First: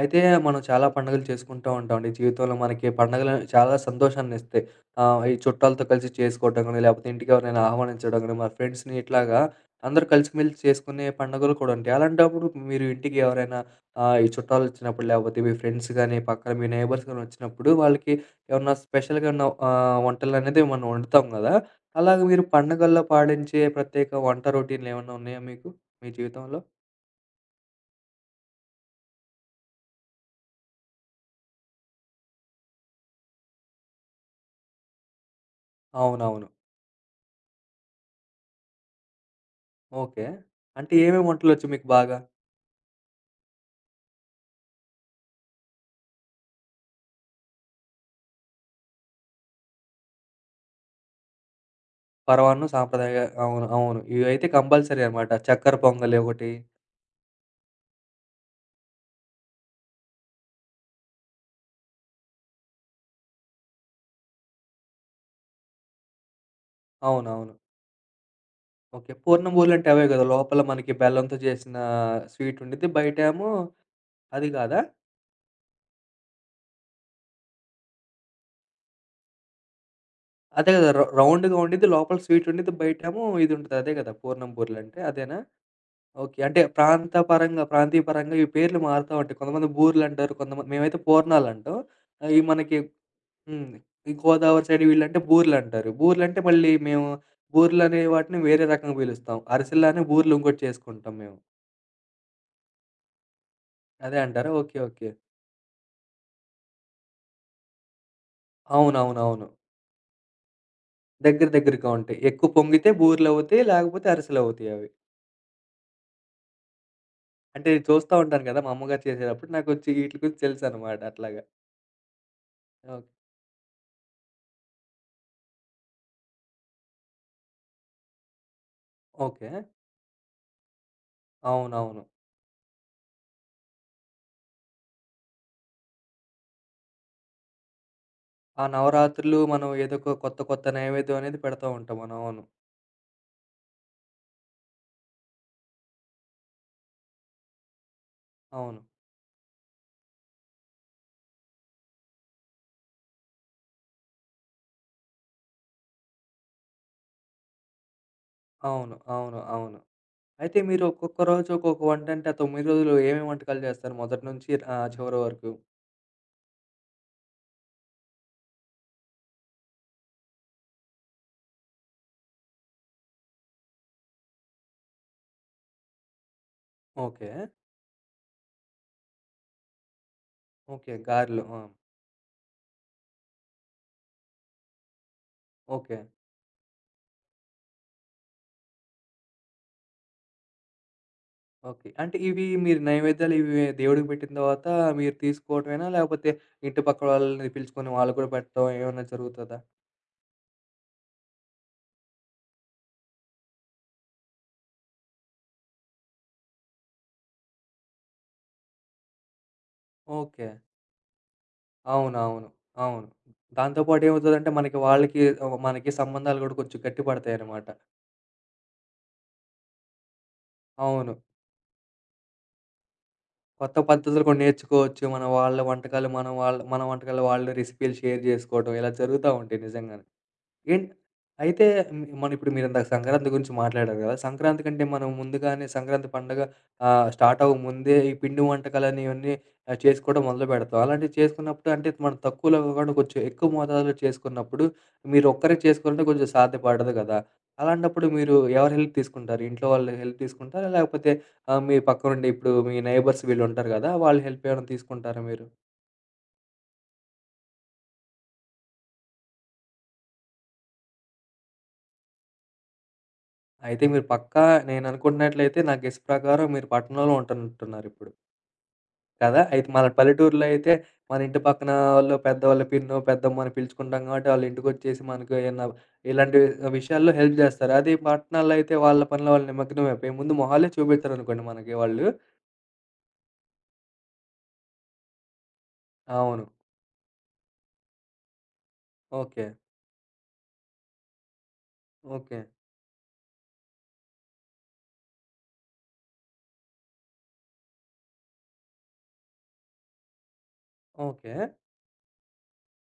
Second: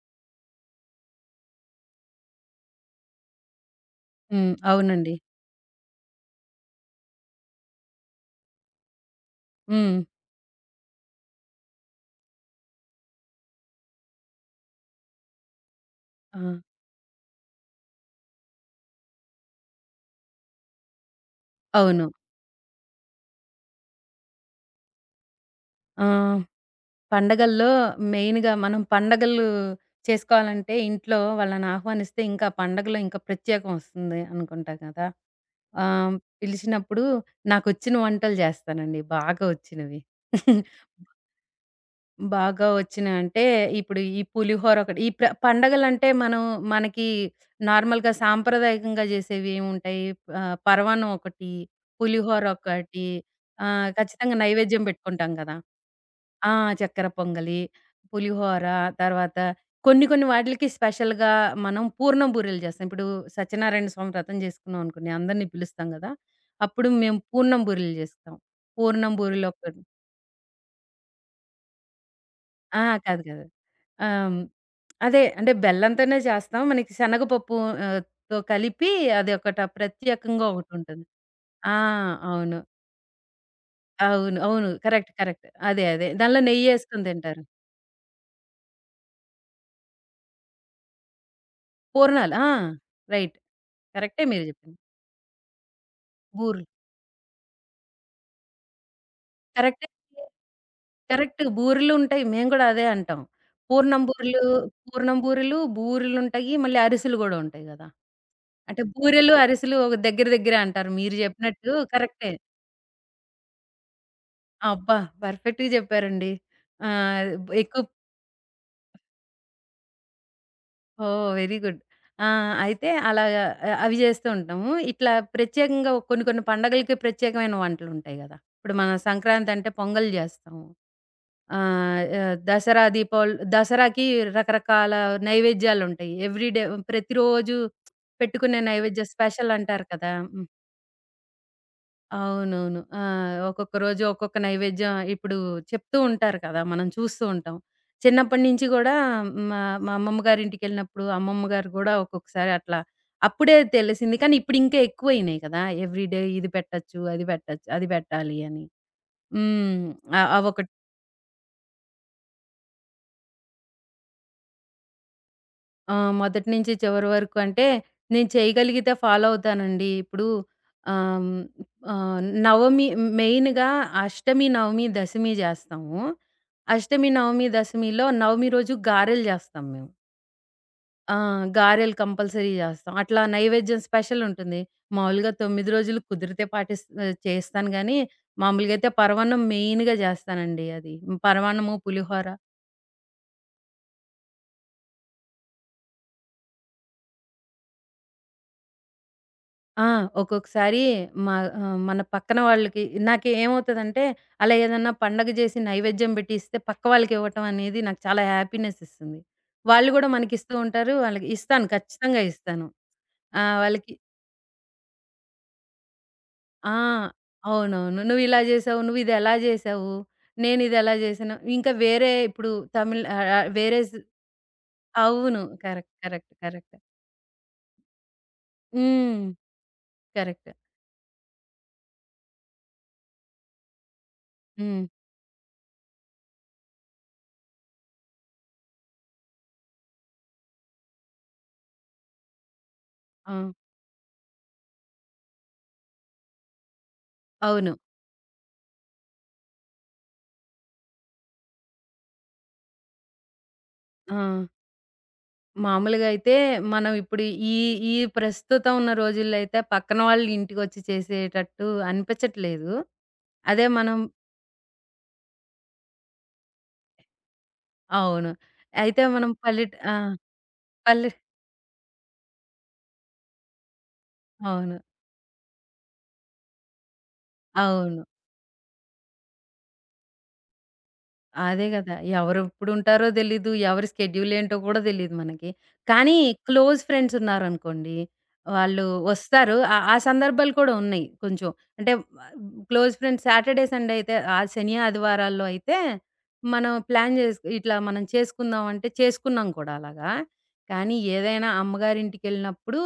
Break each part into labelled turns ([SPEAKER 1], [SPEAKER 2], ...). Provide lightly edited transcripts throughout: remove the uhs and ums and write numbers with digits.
[SPEAKER 1] అయితే మనం చాలా పండుగలు చేసుకుంటూ ఉంటామండి. జీవితంలో మనకి పండుగలు చాలా
[SPEAKER 2] హ్మ్.
[SPEAKER 1] సంతోషాన్నిస్తాయి.
[SPEAKER 2] అవునండి.
[SPEAKER 1] ఈ చుట్టాలతో కలిసి చేసుకోవటం గాని, లేకపోతే ఇంటికి ఎవరినైనా ఆహ్వానించడం గాని, మన ఫ్రెండ్స్‌ని ఇట్లాగా
[SPEAKER 2] హ్మ్.
[SPEAKER 1] అందరూ కలిసిమెలిసి చేసుకునే పండుగలు కూడా ఉంటాయి. అలాంటప్పుడు మీరు ఇంటికి ఎవరైనా ఈ చుట్టాలొచ్చినప్పుడు, లేకపోతే మీ ఫ్రెండ్స్ గాని,
[SPEAKER 2] ఆ!
[SPEAKER 1] పక్కన మీ నైబర్స్ గాని వచ్చినప్పుడు వాళ్ళకి ఏమన్నా స్పెషల్‌గా ఉన్న వంటలనేది మనం వండుతాం గదా!
[SPEAKER 2] అవును.
[SPEAKER 1] అలాగే మీరు పండుగల్లో పాటించే ప్రత్యేక వంట రొటీన్‌లేమన్నా ఉన్నాయా మీకు? మీ
[SPEAKER 2] ఆహ్,
[SPEAKER 1] జీవితంలో?
[SPEAKER 2] పండగల్లో మెయిన్‌గా మనం పండగలు చేసుకోవాలంటే ఇంట్లో వాళ్ళని ఆహ్వానిస్తే ఇంకా పండగలో ఇంకా ప్రత్యేకం వస్తుంది అనుకుంటా కదా! ఆహ్,
[SPEAKER 1] అవునవును.
[SPEAKER 2] పిలిచినప్పుడు నాకొచ్చిన వంటలు చేస్తానండి బాగా వచ్చినవి.
[SPEAKER 1] ఓకే. అంటే ఏమేమి వంటలొచ్చు మీకు బాగా?
[SPEAKER 2] బాగా వచ్చినయి అంటే, ఇప్పుడు ఈ పులిహోర ఒకటి. ఈ పండగలంటే మనం మనకి నార్మల్‌గా సాంప్రదాయకంగా జేసేవి ఏముంటాయి? పరమాన్నం ఒకటి, పులిహోర
[SPEAKER 1] పరమాన్నం
[SPEAKER 2] ఒకటి.
[SPEAKER 1] సాంప్రదాయ అవును. అవును.
[SPEAKER 2] ఖచ్చితంగా
[SPEAKER 1] ఇవైతే
[SPEAKER 2] నైవేద్యం
[SPEAKER 1] కంపల్సరీ అనమాట.
[SPEAKER 2] పెట్టుకుంటాం కదా!
[SPEAKER 1] చక్కెర పొంగలి ఒకటి.
[SPEAKER 2] ఆ! చక్కెర పొంగలి, పులిహోర తర్వాత కొన్ని కొన్ని వాటిలకి స్పెషల్‌గా మనం పూర్ణం బూరెలు జేస్తాం. ఇప్పుడు సత్యనారాయణ స్వామి వ్రతం జేసుకున్నాం అనుకోండి, అందరిని పిలుస్తాం గదా! అప్పుడు మేము
[SPEAKER 1] అవునవును.
[SPEAKER 2] పూర్ణం బూరెలు జేస్తాం.
[SPEAKER 1] ఓకే.
[SPEAKER 2] పూర్ణం బూరెలు
[SPEAKER 1] పూర్ణం
[SPEAKER 2] ఒక
[SPEAKER 1] బూరెలు అంటే అవే గదా! లోపల మనకి బెల్లంతో చేసిన స్వీట్
[SPEAKER 2] ఆ!
[SPEAKER 1] ఉండిద్ది.
[SPEAKER 2] కాదు. కాదు.
[SPEAKER 1] బయటేమో
[SPEAKER 2] హ్మ్.
[SPEAKER 1] అది గాదా?
[SPEAKER 2] అదే అంటే బెల్లంతోనే చేస్తాం. మనకి శనగపప్పు ఆహ్, తో కలిపి అదొకట ప్రత్యేకంగా
[SPEAKER 1] అదే గదా! రౌ
[SPEAKER 2] ఒకటుంటుంది.
[SPEAKER 1] రౌండ్‌గా
[SPEAKER 2] ఆ!
[SPEAKER 1] ఉండిద్ది. లోపల స్వీట్
[SPEAKER 2] అవును.
[SPEAKER 1] ఉండిద్ది. బయటేమో ఇది ఉంటది. అదే గదా!
[SPEAKER 2] అవును.
[SPEAKER 1] పూర్ణం
[SPEAKER 2] అవును.
[SPEAKER 1] బూరెలంటే
[SPEAKER 2] కరెక్ట్.
[SPEAKER 1] అదేనా?
[SPEAKER 2] కరెక్ట్. అదే. అదే.
[SPEAKER 1] ఓకే.
[SPEAKER 2] దానిలో
[SPEAKER 1] అంటే
[SPEAKER 2] నెయ్యేసుకొని
[SPEAKER 1] ప్రాంత
[SPEAKER 2] తింటారు.
[SPEAKER 1] పరంగా, ప్రాంతీయ పరంగా ఈ పేర్లు మారుతా ఉంటాయి. కొంతమంది బూరెలంటారు. కొంతమంది మేమైతే పూర్ణాలంటాం.
[SPEAKER 2] పూర్ణాలు.
[SPEAKER 1] అయి
[SPEAKER 2] ఆ!
[SPEAKER 1] మనకి
[SPEAKER 2] రైట్.
[SPEAKER 1] హ్మ్. ఈ
[SPEAKER 2] కరెక్టే మీరు
[SPEAKER 1] గోదావరి
[SPEAKER 2] చెప్పింది.
[SPEAKER 1] సైడ్ వీళ్ళంటే బూర్లంటారు. బూర్లంటే
[SPEAKER 2] బూరెలు.
[SPEAKER 1] మళ్ళీ మేము బూర్లనే వాటిని వేరే రకంగా పిలుస్తాం.
[SPEAKER 2] కరెక్టే.
[SPEAKER 1] అరిసెల్లానే బూర్లు ఇంకోటి చేసుకుంటాం మేము.
[SPEAKER 2] కరెక్ట్. బూరెలుంటాయి. మేము కూడా అదే అంటాం. పూర్ణం
[SPEAKER 1] అదే
[SPEAKER 2] బూరెలు,
[SPEAKER 1] అంటారా? ఓకే. ఓకే.
[SPEAKER 2] పూర్ణం బూరెలు, బూరెలుంటాయి. మళ్ళీ అరిసెలు గూడా ఉంటాయి గదా! అంటే బూరెలు,
[SPEAKER 1] అవునవునవును.
[SPEAKER 2] అరిసెలు ఒక దగ్గర దగ్గరే అంటారు. మీరు
[SPEAKER 1] దగ్గర
[SPEAKER 2] చెప్పినట్టు
[SPEAKER 1] దగ్గరగా ఉంటాయి.
[SPEAKER 2] కరెక్టే.
[SPEAKER 1] ఎక్కువ పొంగితే బూర్లవుతాయి. లేకపోతే అరిసెలవుతాయి అవి.
[SPEAKER 2] అబ్బా! పర్ఫెక్ట్‌గా చెప్పారండి. ఆహ్,
[SPEAKER 1] అంటే
[SPEAKER 2] ఎక్కువ.
[SPEAKER 1] చూస్తా ఉంటాను కదా! మా అమ్మగారు చేసేటప్పుడు నాకొచ్చి వీట్లి గురించి తెలుసనమాట
[SPEAKER 2] ఓహ్!
[SPEAKER 1] అట్లాగా.
[SPEAKER 2] Very good. ఆ! అయితే
[SPEAKER 1] ఓకే.
[SPEAKER 2] అలాగా. అవి చేస్తూ ఉంటాము. ఇట్లా ప్రత్యేకంగా కొన్ని కొన్ని పండగలకి ప్రత్యేకమైన వంటలుంటాయి గదా! ఇప్పుడు మన
[SPEAKER 1] ఓకే.
[SPEAKER 2] సంక్రాంతి అంటే పొంగల్ చేస్తాము. ఆహ్,
[SPEAKER 1] అవునవును.
[SPEAKER 2] ఆహ్, దసరా, దీపావళి దసరాకి రకరకాల నైవేద్యాలుంటాయి. ఎవ్రీడే ప్రతిరోజు పెట్టుకునే
[SPEAKER 1] ఆ
[SPEAKER 2] నైవేద్య
[SPEAKER 1] నవరాత్రులు
[SPEAKER 2] స్పెషల్
[SPEAKER 1] మనం
[SPEAKER 2] అంటారు
[SPEAKER 1] ఏదో
[SPEAKER 2] కదా!
[SPEAKER 1] ఒక కొత్త కొత్త నైవేద్యం అనేది పెడతా ఉంటాం మనం. అవును.
[SPEAKER 2] అవునవును. ఆ! ఒక్కొక్క రోజు ఒక్కొక్క నైవేద్యం ఇప్పుడు చెప్తూ ఉంటారు కదా! మనం చూస్తూ ఉంటాం. చిన్నప్పటి నుంచి
[SPEAKER 1] అవును.
[SPEAKER 2] గూడా మా మా అమ్మమ్మ గారింటికెళ్ళినప్పుడు అమ్మమ్మ గారు గూడా ఒక్కొక్కసారి అట్లా అప్పుడే తెలిసింది. కానీ ఇప్పుడు ఇంకా ఎక్కువయినాయి కదా! ఎవ్రీ డే ఇది పెట్టొచ్చు, అది పెట్టొచ్చు, అది పెట్టాలి అని.
[SPEAKER 1] అవును. అవును. అవును.
[SPEAKER 2] హ్మ్.
[SPEAKER 1] అయితే
[SPEAKER 2] అవొకటి.
[SPEAKER 1] మీరు ఒక్కొక్క రోజు ఒక్కొక్క వంట అంటే, ఆ 9 రోజులు ఏమేమి వంటకాలు జేస్తారు? మొదటి నుంచి చివరి వరకు.
[SPEAKER 2] ఆ! మొదటి నుంచి చివరి వరకు అంటే నేను చేయగలిగితే ఫాలో అవుతానండి. ఇప్పుడు ఆహ్, హ్మ్, నవమి మెయిన్‌గా అష్టమి, నవమి, దశమి జేస్తాము. అష్టమి,
[SPEAKER 1] ఓకే.
[SPEAKER 2] నవమి, దశమిలో నవమి రోజు గారెలు జేస్తాం మేము.
[SPEAKER 1] ఓకే.
[SPEAKER 2] ఆ!
[SPEAKER 1] గారెలు. ఆ!
[SPEAKER 2] గారెలు కంపల్సరీ జేస్తాం. అట్లా నైవేద్యం స్పెషల్ ఉంటుంది. మామూలుగా 9
[SPEAKER 1] ఓకే.
[SPEAKER 2] రోజులు కుదిరితే చేస్తాను గానీ, మామూలుగా అయితే పరమాన్నం మెయిన్‌గా జేస్తానండి అది. పరమాన్నము,
[SPEAKER 1] ఓకే. అంటే
[SPEAKER 2] పులిహోర.
[SPEAKER 1] ఇవి మీరు నైవేద్యాలు ఇవి దేవుడికి పెట్టిన తర్వాత మీరు తీసుకోవటమేనా? లేకపోతే ఇంటి పక్కల వాళ్ళని పిలుచుకొని వాళ్ళు కూడా పెట్టడం ఏమన్నా జరుగుతదా?
[SPEAKER 2] ఆ! ఒక్కొక్కసారి మా మన పక్కన వాళ్ళకి నాకు ఏమవుతదంటే, అలా ఏదన్నా పండగ జేసి నైవేద్యం పెట్టి ఇస్తే పక్క వాళ్ళకివ్వటం అనేది నాకు చాలా హ్యాపీనెస్ ఇస్తుంది. వాళ్ళు గూడా
[SPEAKER 1] ఓకే.
[SPEAKER 2] మనకిస్తూ ఉంటారు. వాళ్ళకి ఇస్తాను ఖచ్చితంగా
[SPEAKER 1] అవునవును.
[SPEAKER 2] ఇస్తాను.
[SPEAKER 1] అవును.
[SPEAKER 2] ఆ!
[SPEAKER 1] దాంతో
[SPEAKER 2] వాళ్ళకి.
[SPEAKER 1] పాటు ఏమవుతదంటే మనకి వాళ్ళకి మనకి సంబంధాలు గూడా
[SPEAKER 2] ఆ!
[SPEAKER 1] కొంచెం గట్టిపడతాయన్నమాట.
[SPEAKER 2] అవునవును. "నువ్విలా జేసావు, నువ్విదెలా జేసావు, నేనిదెలా
[SPEAKER 1] అవును.
[SPEAKER 2] జేశాను." ఇంకా వేరే ఇప్పుడు తమిళ్ ఆహ్, ఆహ్,
[SPEAKER 1] కొత్త
[SPEAKER 2] వేరే
[SPEAKER 1] పద్ధతులు కూడా నేర్చుకోవచ్చు. మన
[SPEAKER 2] అవును.
[SPEAKER 1] వాళ్ళ
[SPEAKER 2] కరెక్ట్.
[SPEAKER 1] వంటకాలు, మనం
[SPEAKER 2] కరెక్ట్.
[SPEAKER 1] వాళ్ళ
[SPEAKER 2] కరెక్ట్.
[SPEAKER 1] మన వంటకాలు వాళ్ళు రెసిపీలు షేర్ జేసుకోవడం ఇలా
[SPEAKER 2] హ్మ్.
[SPEAKER 1] జరుగుతా ఉంటాయి నిజంగానే.
[SPEAKER 2] కరెక్ట్.
[SPEAKER 1] ఏంట్ అయితే హ్మ్. మనం ఇప్పుడు మీరిందాక సంక్రాంతి గురించి మాట్లాడారు గదా! సంక్రాంతి కంటే
[SPEAKER 2] హ్మ్.
[SPEAKER 1] మనం ముందుగానే సంక్రాంతి పండగ స్టార్ట్ అవ్వక ముందే ఈ పిండి వంటకాలని ఇవన్నీ చేసుకోవడం మొదలుపెడతాం. అలాంటివి చేసుకున్నప్పుడు అంటే మనం తక్కువలో కాకుండా కొంచెం
[SPEAKER 2] ఆ!
[SPEAKER 1] ఎక్కువ మోతాదులో చేసుకున్నప్పుడు మీరు ఒక్కరే చేసుకోవాలంటే కొంచెం సాధ్యపడదు గదా!
[SPEAKER 2] అవును.
[SPEAKER 1] అలాంటప్పుడు మీరు ఎవరి హెల్ప్ తీసుకుంటారు? ఇంట్లో వాళ్ళ హెల్ప్ తీసుకుంటారా? లేకపోతే మీ పక్కనుండి ఇప్పుడు మీ నైబర్స్ వీళ్ళుంటారు గదా!
[SPEAKER 2] ఆ!
[SPEAKER 1] వాళ్ళ హెల్ప్ ఏమైనా తీసుకుంటారా మీరు?
[SPEAKER 2] మామూలుగా అయితే మనం ఇప్పుడు ఈ, ఈ ప్రస్తుతం ఉన్న రోజుల్లో అయితే పక్కన వాళ్ళు ఇంటికొచ్చి చేసేటట్టు అనిపించట్లేదు. అదే
[SPEAKER 1] అయితే
[SPEAKER 2] మనం.
[SPEAKER 1] మీరు పక్కా నేననుకుంటున్నట్లయితే నా గెస్ ప్రకారం మీరు పట్టణంలో ఉంటున్నట్టున్నారిప్పుడు.
[SPEAKER 2] అవును. అయితే మనం
[SPEAKER 1] కదా! అయితే
[SPEAKER 2] పల్లెట్.
[SPEAKER 1] మన
[SPEAKER 2] ఆ!
[SPEAKER 1] పల్లెటూరులో అయితే,
[SPEAKER 2] పల్లె.
[SPEAKER 1] మన ఇంటి పక్కన వాళ్ళు పెద్దవాళ్ళు పిన్నో, పెద్దమ్మో అని పిలుచుకుంటాం కాబట్టి, వాళ్ళు
[SPEAKER 2] అవును.
[SPEAKER 1] ఇంటికొచ్చేసి మనకు ఏమన్నా ఇలాంటి విషయాల్లో హెల్ప్ జేస్తారు. అదే
[SPEAKER 2] అవును.
[SPEAKER 1] పట్టణాల్లో అయితే వాళ్ళ పనిలో వాళ్ళు నిమగ్నమైపోయి ముందు మొహాలే చూపెట్టరనుకోండి
[SPEAKER 2] అదే
[SPEAKER 1] మనకి
[SPEAKER 2] గదా!
[SPEAKER 1] వాళ్ళు.
[SPEAKER 2] ఎవరెప్పుడుంటారో తెలీదు. ఎవరి స్కెడ్యూల్ ఏంటో కూడా తెలీదు మనకి. కానీ
[SPEAKER 1] అవును.
[SPEAKER 2] క్లోజ్ ఫ్రెండ్స్ ఉన్నారనుకోండి, వాళ్ళు
[SPEAKER 1] ఓకే.
[SPEAKER 2] వస్తారు. ఆ ఆ సందర్భాలు కూడా ఉన్నాయి కొంచెం. అంటే
[SPEAKER 1] okay.
[SPEAKER 2] Close friends Saturday, Sunday అయితే ఆ శని, ఆదివారాల్లో అయితే మనం ప్లాన్ చేసు ఇట్లా మనం చేసుకుందాం అంటే చేసుకున్నాం కూడా అలాగా. కానీ
[SPEAKER 1] ఓకే.
[SPEAKER 2] ఏదైనా అమ్మగారింటికెళ్ళినప్పుడు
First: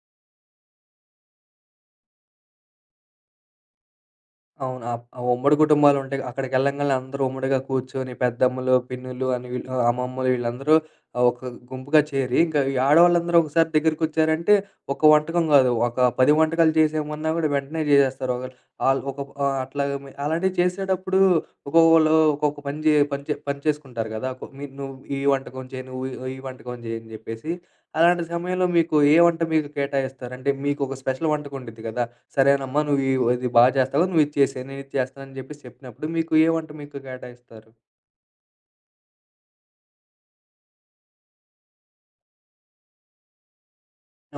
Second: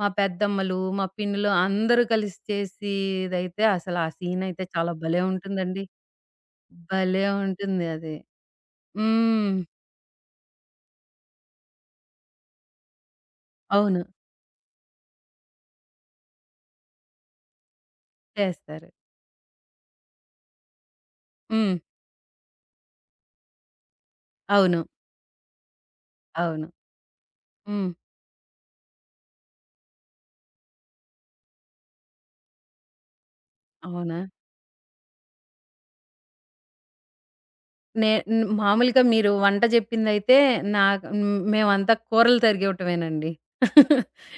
[SPEAKER 2] మా పెద్దమ్మలు, మా పిన్నులు అందరూ కలిసి చేసేదైతే అసలు ఆ సీనయితే
[SPEAKER 1] అవును.
[SPEAKER 2] చాలా
[SPEAKER 1] ఆప్ ఆ
[SPEAKER 2] భలే
[SPEAKER 1] ఉమ్మడి
[SPEAKER 2] ఉంటుందండి.
[SPEAKER 1] కుటుంబాలుంటాయి. అక్కడికెళ్ళంగాల్నే అందరూ
[SPEAKER 2] భలే
[SPEAKER 1] ఉమ్మడిగా
[SPEAKER 2] ఉంటుంది
[SPEAKER 1] కూర్చొని
[SPEAKER 2] అది.
[SPEAKER 1] పెద్దమ్మలు, పిన్నులు అని
[SPEAKER 2] హ్మ్.
[SPEAKER 1] వీళ్ళు అమ్మమ్మలు వీళ్ళందరూ ఒక గుంపుగా చేరి ఇంకా ఈ ఆడవాళ్ళందరూ ఒకసారి
[SPEAKER 2] అవును.
[SPEAKER 1] దగ్గరికొచ్చారంటే ఒక వంటకం గాదు. ఒక 10 వంటకాలు చేసేయమన్నా గూడా వెంటనే జేసేస్తారు. ఒకళ్ళు
[SPEAKER 2] చేస్తారు.
[SPEAKER 1] ఆళ్ళు ఒక అట్లాగా మి అలాంటివి చేసేటప్పుడు
[SPEAKER 2] హ్మ్.
[SPEAKER 1] ఒక్కొక్కళ్ళు ఒక్కొక్క పని జే పని చే పని చేసుకుంటారు గదా! కొ మీ
[SPEAKER 2] అవును.
[SPEAKER 1] నువ్వు ఈ వంటకం చేయి, నువ్వు ఈ ఈ
[SPEAKER 2] అవును.
[SPEAKER 1] వంటకం చేయి అని జెప్పేసి.
[SPEAKER 2] హ్మ్.
[SPEAKER 1] అలాంటి సమయంలో మీకు ఏ వంట మీకు కేటాయిస్తారు? అంటే మీకొక స్పెషల్ వంటకం ఉండిద్ది గదా! సరేనమ్మా నువ్వు ఈ ఇది బా చేస్తావు.
[SPEAKER 2] అవునా?
[SPEAKER 1] నువ్వేది చేసేయి. నేనిది చేస్తానని జెప్పేసి చెప్పినప్పుడు మీకు ఏ వంట మీకు కేటాయిస్తారు?
[SPEAKER 2] నే న్ మామూలుగా మీరు వంట జెప్పిందయితే నాకు హ్మ్, మేమంతా కూరలు తరిగివ్వటమేనండి.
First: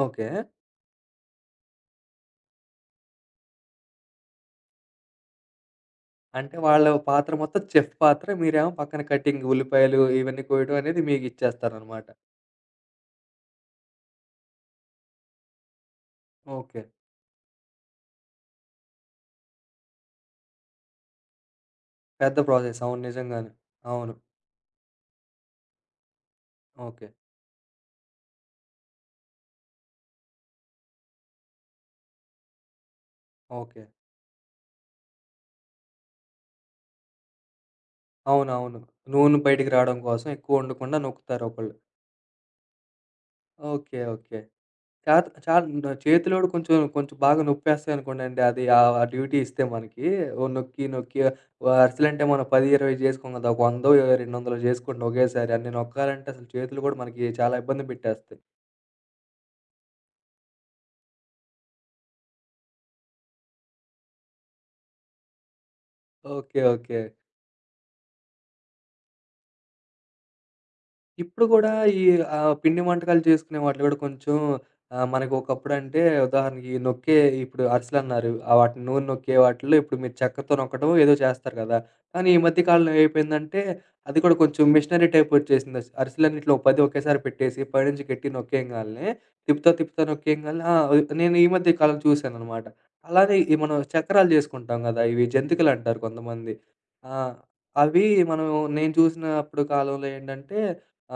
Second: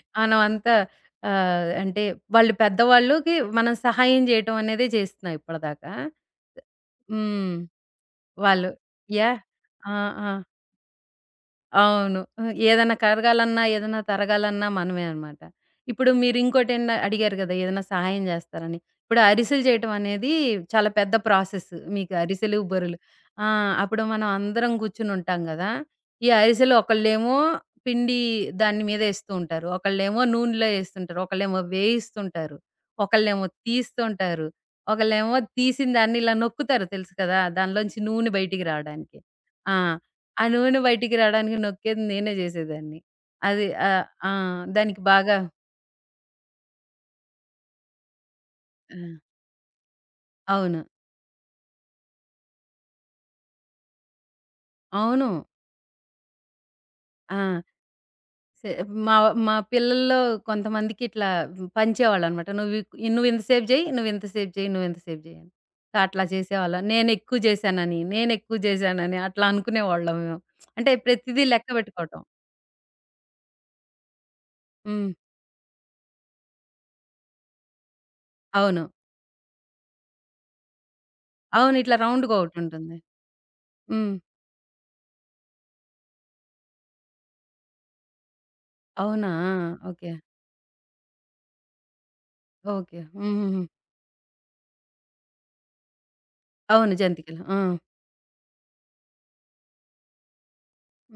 [SPEAKER 1] ఓకే.
[SPEAKER 2] మనమంతా అంటే వాళ్ళు పెద్దవాళ్ళుకి మనం సహాయం జేయటం అనేదే జేస్తున్నాం ఇప్పటిదాకా.
[SPEAKER 1] అంటే వాళ్ళ పాత్ర
[SPEAKER 2] హ్మ్.
[SPEAKER 1] మొత్తం చెఫ్ పాత్ర.
[SPEAKER 2] వాళ్ళు.
[SPEAKER 1] మీరేమో పక్కన
[SPEAKER 2] యాహ్!
[SPEAKER 1] కటింగ్,
[SPEAKER 2] ఆ!
[SPEAKER 1] ఉల్లిపాయలు
[SPEAKER 2] ఆ!
[SPEAKER 1] ఇవన్నీ కోయడం అనేది మీకిచ్చేస్తారనమాట.
[SPEAKER 2] అవును. ఏదన్నా కరగాలన్నా, ఏదన్నా తరగాలన్నా మనమే అనమాట. ఇప్పుడు
[SPEAKER 1] ఓకే.
[SPEAKER 2] మీరింకోటేంద అడిగారు గదా! ఏదైనా సహాయం జేస్తారని. ఇప్పుడు అరిసెలు చేయటం అనేది చాలా పెద్ద ప్రాసెస్. మీకు
[SPEAKER 1] పెద్ద
[SPEAKER 2] అరిసెలు,
[SPEAKER 1] ప్రాసెస్.
[SPEAKER 2] బొరెలు.
[SPEAKER 1] అవును.
[SPEAKER 2] ఆ!
[SPEAKER 1] నిజంగానే.
[SPEAKER 2] అప్పుడు
[SPEAKER 1] అవును.
[SPEAKER 2] మనం అందరం గూర్చునుంటాం గదా! ఈ అరిసెలు
[SPEAKER 1] ఓకే.
[SPEAKER 2] ఒకళ్ళేమో పిండి దాని మీద ఏస్తూ ఉంటారు. ఒకళ్ళేమో నూనెలో ఏస్తుంటారు. ఒకళ్ళేమో వేయిస్తుంటారు. ఒకళ్ళేమో
[SPEAKER 1] ఓకే.
[SPEAKER 2] తీస్తుంటారు. ఒకళ్ళేమో తీసిన దాన్ని ఇలా నొక్కుతారు తెలుసు కదా! దానిలోంచి నూనె బయటికి
[SPEAKER 1] అవునవును.
[SPEAKER 2] రావడానికి.
[SPEAKER 1] నూనె బయటికి
[SPEAKER 2] ఆ!
[SPEAKER 1] రావడం కోసం
[SPEAKER 2] ఆ
[SPEAKER 1] ఎక్కువ
[SPEAKER 2] నూనె
[SPEAKER 1] ఉండకుండా
[SPEAKER 2] బయటికి
[SPEAKER 1] నొక్కుతారు
[SPEAKER 2] రాడానికి
[SPEAKER 1] ఒకళ్ళు.
[SPEAKER 2] నొక్కేది నేనే జేసేదాన్ని. అది
[SPEAKER 1] ఓకే.
[SPEAKER 2] ఆ!
[SPEAKER 1] ఓకే.
[SPEAKER 2] దానికి
[SPEAKER 1] చేత
[SPEAKER 2] బాగా.
[SPEAKER 1] చా చేతిలోడు కొంచెం, కొంచెం బాగా నొప్పేస్తాయనుకోండండి. అది
[SPEAKER 2] ఆ!
[SPEAKER 1] ఆ డ్యూటీ ఇస్తే మనకి ఓ
[SPEAKER 2] అవును.
[SPEAKER 1] నొక్కి, నొక్కి అరిసెలంటే మనం 10, 20 చేసుకోం కదా! ఒక 100, 200 చేసుకుంటాం
[SPEAKER 2] అవును.
[SPEAKER 1] ఒకేసారి. అన్ని నొక్కాలంటే అసలు చేతులు కూడా మనకి
[SPEAKER 2] ఆ!
[SPEAKER 1] చాలా ఇబ్బంది పెట్టేస్తాయి.
[SPEAKER 2] సె మా మా పిల్లల్లో కొంతమందికి ఇట్లా పంచేవాళ్ళనమాట. "నువ్వు ఇక్ నువ్వింత సేపు జెయి, నువ్వింత సేపు జెయి, నువ్వింత సేపు జెయి" అని. సో అట్లా
[SPEAKER 1] ఓకే.
[SPEAKER 2] చేసేవాళ్ళం.
[SPEAKER 1] ఓకే.
[SPEAKER 2] నేనెక్కువ జేశానని, నేనెక్కువ జేశానని అట్లా అనుకునేవాళ్ళం మేము. అంటే ప్రతిదీ
[SPEAKER 1] ఇప్పుడు
[SPEAKER 2] లెక్క
[SPEAKER 1] గూడా ఈ
[SPEAKER 2] బెట్టుకోవటం.
[SPEAKER 1] పిండి వంటకాలు చేసుకునే వాటిలో గూడా కొంచెం
[SPEAKER 2] హ్మ్.
[SPEAKER 1] మనకు ఒకప్పుడంటే ఉదాహరణకి నొక్కే ఇప్పుడు అరిసెలన్నారు. వాటిని
[SPEAKER 2] అవును.
[SPEAKER 1] నూనె నొక్కే వాటిల్లో ఇప్పుడు మీరు చెక్కతో నొక్కడం ఏదో చేస్తారు
[SPEAKER 2] అవును.
[SPEAKER 1] గదా!
[SPEAKER 2] ఇట్లా
[SPEAKER 1] కానీ
[SPEAKER 2] రౌండ్‌గా
[SPEAKER 1] ఈ మధ్య కాలంలో
[SPEAKER 2] ఒకటుంటుంది.
[SPEAKER 1] ఏమైపోయిందంటే
[SPEAKER 2] హ్మ్.
[SPEAKER 1] అది కూడా కొంచెం మిషనరీ టైప్ వచ్చేసింది. అరిసెలన్నిట్లో 10 ఒకేసారి పెట్టేసి పైనుంచి గట్టిగా నొక్కేయంగాల్నే
[SPEAKER 2] అవునా!
[SPEAKER 1] తిప్పుతా, తిప్పుతా
[SPEAKER 2] ఓకే.
[SPEAKER 1] నొక్కేయంగాల్నే ఆ! నేను ఈ మధ్య కాలం చూశాననమాట.
[SPEAKER 2] ఓకే.
[SPEAKER 1] అలానే ఈ
[SPEAKER 2] హుహుహు.
[SPEAKER 1] మనం చక్రాలు చేసుకుంటాం గదా! ఇవి జంతికలంటారు కొంతమంది.
[SPEAKER 2] అవును.
[SPEAKER 1] ఆ!
[SPEAKER 2] జంతికలు. ఆ!
[SPEAKER 1] అవి మనం నేను చూసినప్పుడు కాలంలో ఏంటంటే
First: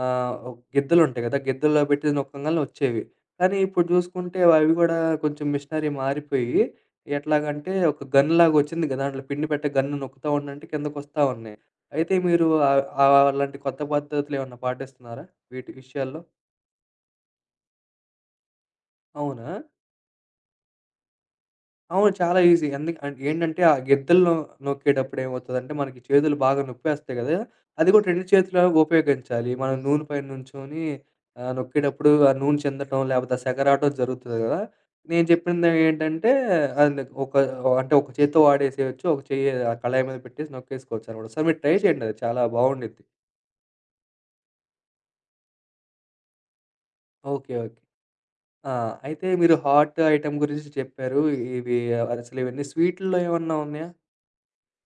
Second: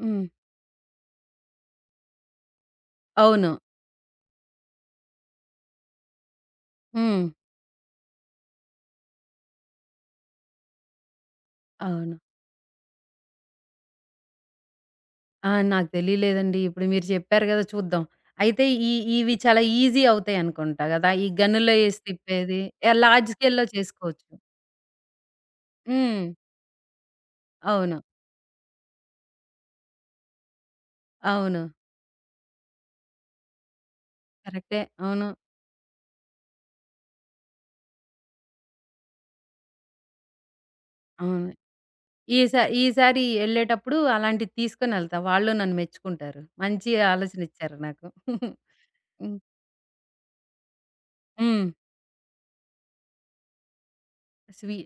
[SPEAKER 2] హ్మ్.
[SPEAKER 1] గిద్దలుంటాయి గదా! గిద్దల్లో పెట్టి నొక్కంగాల్నే వచ్చేవి.
[SPEAKER 2] అవును.
[SPEAKER 1] కానీ ఇప్పుడు చూసుకుంటే అవి గూడా కొంచెం మిషనరీ మారిపోయి
[SPEAKER 2] హ్మ్.
[SPEAKER 1] ఎట్లాగంటే ఒక గన్‌లాగొచ్చింది గదా! దాంట్లో పిండి పెట్టే గన్ను నొక్కుతా ఉండంటే కిందకొస్తా ఉన్నాయి. అయితే
[SPEAKER 2] అవును.
[SPEAKER 1] మీరు ఆహ్, ఆహ్, అలాంటి కొత్త పద్ధతులేమన్నా పాటిస్తున్నారా
[SPEAKER 2] ఆ!
[SPEAKER 1] వీటి
[SPEAKER 2] నాకు
[SPEAKER 1] విషయాల్లో?
[SPEAKER 2] తెలియలేదండి. ఇప్పుడు మీరు చెప్పారు గదా! చూద్దాం. అయితే ఈ ఇవి
[SPEAKER 1] అవునా?
[SPEAKER 2] చాలా ఈజీ అవుతాయనుకుంటా గదా! ఈ గన్నులో ఏసి
[SPEAKER 1] అవును. చాలా
[SPEAKER 2] తిప్పేది.
[SPEAKER 1] ఈజీ. ఎందుకు
[SPEAKER 2] యాహ్!
[SPEAKER 1] అంటే
[SPEAKER 2] లార్జ్
[SPEAKER 1] ఏంటంటే,
[SPEAKER 2] స్కేల్‌లో
[SPEAKER 1] ఆ
[SPEAKER 2] చేసుకోవచ్చు.
[SPEAKER 1] గిద్దల్లో నొక్కేటప్పుడు ఏమవుతదంటే, మనకి
[SPEAKER 2] హ్మ్.
[SPEAKER 1] చేతులు బాగా నొప్పేస్తాయి గదా! అది
[SPEAKER 2] అవును.
[SPEAKER 1] కూడా 2 చేతులు ఉపయోగించాలి. మనం నూనె పైన నుంచొని
[SPEAKER 2] అవును.
[SPEAKER 1] నొక్కేటప్పుడు ఆ నూనె చిందటం, లేపోతే ఆ సెగరాటం జరుగుతది గదా!
[SPEAKER 2] కరెక్టే.
[SPEAKER 1] నేను
[SPEAKER 2] అవును.
[SPEAKER 1] చెప్పింది ఏంటంటే, అది ఒక అంటే ఒక చేత్తో వాడేసేయొచ్చు. ఒక చెయ్యి ఆ కళాయి మీద పెట్టేసి నొక్కేసుకోవచ్చనమాట. ఒకసారి
[SPEAKER 2] అవును.
[SPEAKER 1] మీరు ట్రై చేయండి. అది చాలా బావుండిద్ది.
[SPEAKER 2] ఈసారి ఎళ్ళేటప్పుడు అలాంటిది తీసుకొనెళ్తా. వాళ్ళు నన్ను మెచ్చుకుంటారు. మంచి ఆలోచన
[SPEAKER 1] ఓకే. ఓకే.
[SPEAKER 2] ఇచ్చారు నాకు.
[SPEAKER 1] ఆ! అయితే
[SPEAKER 2] హ్మ్.
[SPEAKER 1] మీరు హాట్ ఐటెమ్ గురించి చెప్పారు.
[SPEAKER 2] హ్మ్.
[SPEAKER 1] ఇవి అసలు ఇవన్నీ స్వీటుల్లో ఏమన్నా ఉన్నాయా?
[SPEAKER 2] స్వీ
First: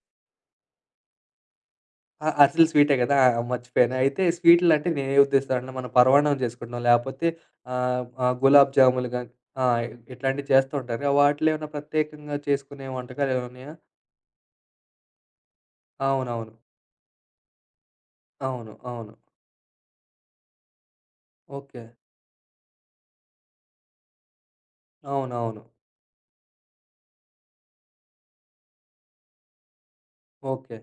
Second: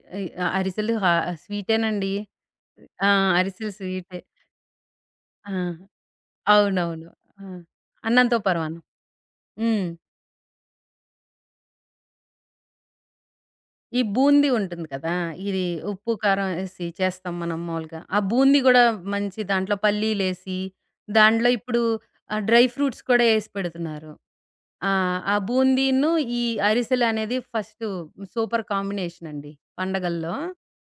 [SPEAKER 2] అరిసెలు స్వీటేనండి.
[SPEAKER 1] ఆ! అరిసెలు స్వీటే
[SPEAKER 2] ఆ!
[SPEAKER 1] గదా! ఆ!
[SPEAKER 2] అరిసెలు
[SPEAKER 1] మర్చిపోయాను.
[SPEAKER 2] స్వీటే.
[SPEAKER 1] అయితే స్వీట్‌లంటే నేనే
[SPEAKER 2] ఆ!
[SPEAKER 1] ఉద్దేశిస్తానంటే మనం పరమాన్నం చేసుకుంటాం.
[SPEAKER 2] అవునవును.
[SPEAKER 1] లేపోతే
[SPEAKER 2] ఆ!
[SPEAKER 1] ఆహ్, ఆహ్,
[SPEAKER 2] అన్నంతో
[SPEAKER 1] గులాబ్
[SPEAKER 2] పరమాన్నం.
[SPEAKER 1] జాములు గాని ఆ!
[SPEAKER 2] హ్మ్.
[SPEAKER 1] ఇట్లాంటివి చేస్తూ ఉంటారు. వాటిలో ఏమైనా ప్రత్యేకంగా చేసుకునే వంటకాలు ఏమైనా ఉన్నాయా?
[SPEAKER 2] ఈ బూందీ ఉంటుంది కదా! ఇది ఉప్పు, కారం
[SPEAKER 1] అవునవును.
[SPEAKER 2] ఏసి చేస్తాం మనం మామూలుగా. ఆ బూందీ
[SPEAKER 1] అవును.
[SPEAKER 2] గూడా
[SPEAKER 1] అవును.
[SPEAKER 2] మంచి దాంట్లో పల్లీలేసి, దాంట్లో ఇప్పుడు
[SPEAKER 1] ఓకే.
[SPEAKER 2] డ్రై ఫ్రూట్స్ కూడా ఏసి పెడుతున్నారు. ఆ! ఆ
[SPEAKER 1] అవునవును.
[SPEAKER 2] బూందీను ఈ అరిసెలు అనేది ఫస్టు సూపర్ కాంబినేషన్ అండి పండగల్లో.
[SPEAKER 1] ఓకే.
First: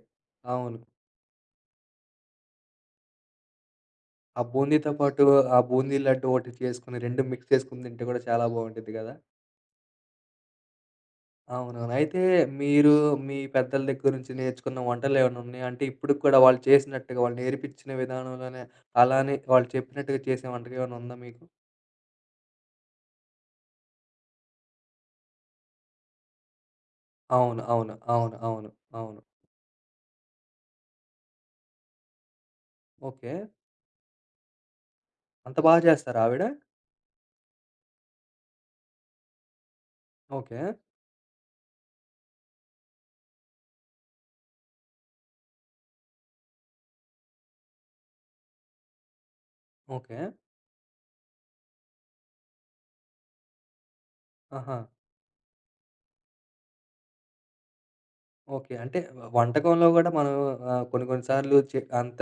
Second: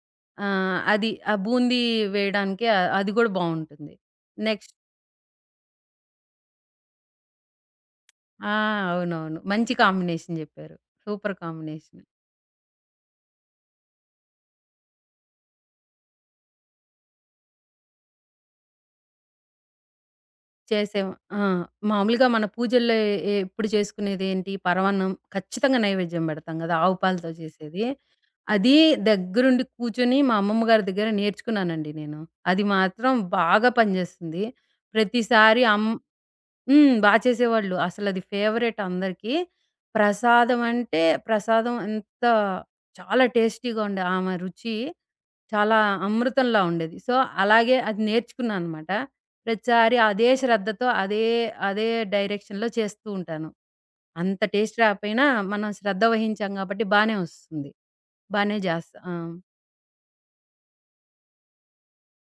[SPEAKER 2] ఆ!
[SPEAKER 1] అవును.
[SPEAKER 2] అది ఆ బూందీ వేయడానికి అది గూడా బావుంటుంది.
[SPEAKER 1] ఆ
[SPEAKER 2] నెక్స్ట్.
[SPEAKER 1] బూందీతో పాటు ఆ బూందీ లడ్డు ఒకటి చేసుకొని 2 మిక్స్ చేసుకొని తింటే గూడా చాలా
[SPEAKER 2] ఆ!
[SPEAKER 1] బావుండిద్ది గదా!
[SPEAKER 2] అవునవును. మంచి కాంబినేషన్ జెప్పారు. సూపర్
[SPEAKER 1] అవునవును.
[SPEAKER 2] కాంబినేషన్.
[SPEAKER 1] అయితే మీరు మీ పెద్దల దగ్గర నుంచి నేర్చుకున్న వంటలేమన్నా ఉన్నాయా? అంటే ఇప్పటికి కూడా వాళ్ళు చేసినట్టుగా వాళ్ళు నేర్పించిన విధానంలోనే అలానే వాళ్ళు చెప్పినట్టుగా చేసే వంటకం ఏమైనా
[SPEAKER 2] చేసేవా
[SPEAKER 1] ఉందా
[SPEAKER 2] ఆ!
[SPEAKER 1] మీకు?
[SPEAKER 2] మామూలుగా మన పూజల్లో ఎప్పుడు చేసుకునేదేంటి పరమాన్నం ఖచ్చితంగా నైవేద్యం పెడతాం గదా! ఆవు పాలతో
[SPEAKER 1] అవును.
[SPEAKER 2] చేసేది.
[SPEAKER 1] అవును. అవును. అవును.
[SPEAKER 2] అది
[SPEAKER 1] అవును.
[SPEAKER 2] దగ్గరుండి కూర్చొని మా అమ్మమ్మ గారి దగ్గర నేర్చుకున్నానండి నేను. అది మాత్రం
[SPEAKER 1] ఓకే.
[SPEAKER 2] బాగా పనిజేస్తుంది.
[SPEAKER 1] అంత
[SPEAKER 2] ప్రతిసారి
[SPEAKER 1] బా
[SPEAKER 2] అమ్
[SPEAKER 1] చేస్తారా ఆవిడ?
[SPEAKER 2] హ్మ్. బా చేసేవాళ్ళు. అసలది ఫేవరెట్ అందరికీ. ప్రసాదం
[SPEAKER 1] ఓకే.
[SPEAKER 2] అంటే ప్రసాదం ఎంత చాలా టేస్టీగా ఉండే ఆమె రుచి చాలా అమృతంలా ఉండేది. సో, అలాగే అది నేర్చుకున్నాననమాట. ప్రతిసారి
[SPEAKER 1] ఓకే.
[SPEAKER 2] అదే శ్రద్ధతో అదే, అదే డైరెక్షన్‌లో చేస్తూ ఉంటాను. అంత టేస్ట్
[SPEAKER 1] ఆహా!
[SPEAKER 2] రాకపోయినా మనం శ్రద్ధ వహించాం కాబట్టి బానే వస్తుంది. బానే
[SPEAKER 1] ఓకే. అంటే
[SPEAKER 2] జేస్తా ఆ!
[SPEAKER 1] వంటకంలో గూడా మనం కొన్ని కొన్ని సార్లు అంత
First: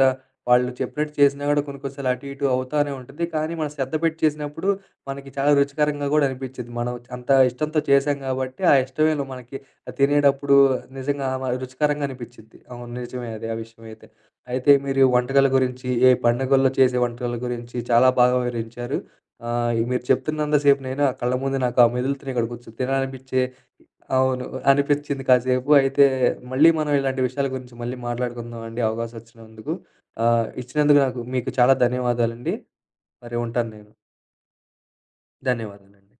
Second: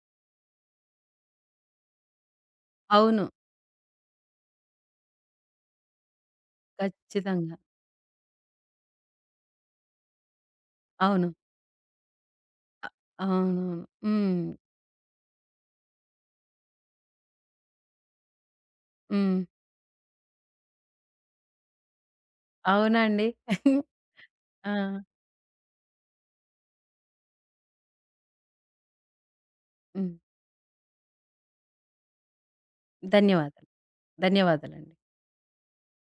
[SPEAKER 1] వాళ్ళు చెప్పినట్టు చేసినా గూడా కొన్ని కొన్ని సార్లు అటు, ఇటు అవుతానే ఉంటుంది.
[SPEAKER 2] అవును.
[SPEAKER 1] కానీ మనం శ్రద్ధ పెట్టి చేసినప్పుడు మనకి చాలా రుచికరంగా గూడా అనిపిచ్చిద్ది. మనం అంత
[SPEAKER 2] ఖచ్చితంగా.
[SPEAKER 1] ఇష్టంతో చేశాం గాబట్టి, ఆ ఇష్టమేలే మనకి అది తినేటప్పుడు నిజంగా
[SPEAKER 2] అవును.
[SPEAKER 1] రుచికరంగా అనిపిచ్చిద్ది. అవును. నిజమే అది ఆ
[SPEAKER 2] అవునవును.
[SPEAKER 1] విషయమైతే.
[SPEAKER 2] హ్మ్.
[SPEAKER 1] అయితే అయితే మీరు వంటకాల గురించి, ఏ పండుగల్లో చేసే వంటకాల గురించి చాలా బాగా వివరించారు.
[SPEAKER 2] హ్మ్.
[SPEAKER 1] మీరు చెప్తున్నంత సేపు నేను ఆ కళ్ళ ముందు నాకు ఆ మెదులుతున్నాయి ఇక్కడ కూర్చొని
[SPEAKER 2] అవునండి.
[SPEAKER 1] తినాలనిపిచ్చే అవును.
[SPEAKER 2] ఆ!
[SPEAKER 1] అనిపిచ్చింది కాసేపు. అయితే మళ్ళీ మనం ఇలాంటి విషయాల గురించి మళ్ళీ మాట్లాడుకుందాం అండి అవకాశం వచ్చినందుకు.
[SPEAKER 2] హ్మ్.
[SPEAKER 1] ఇచ్చినందుకు నాకు మీకు చాలా ధన్యవాదాలండి. మరి
[SPEAKER 2] ధన్యవాదాలు.
[SPEAKER 1] ఉంటాను నేను.
[SPEAKER 2] ధన్యవాదాలండి.
[SPEAKER 1] ధన్యవాదాలండి.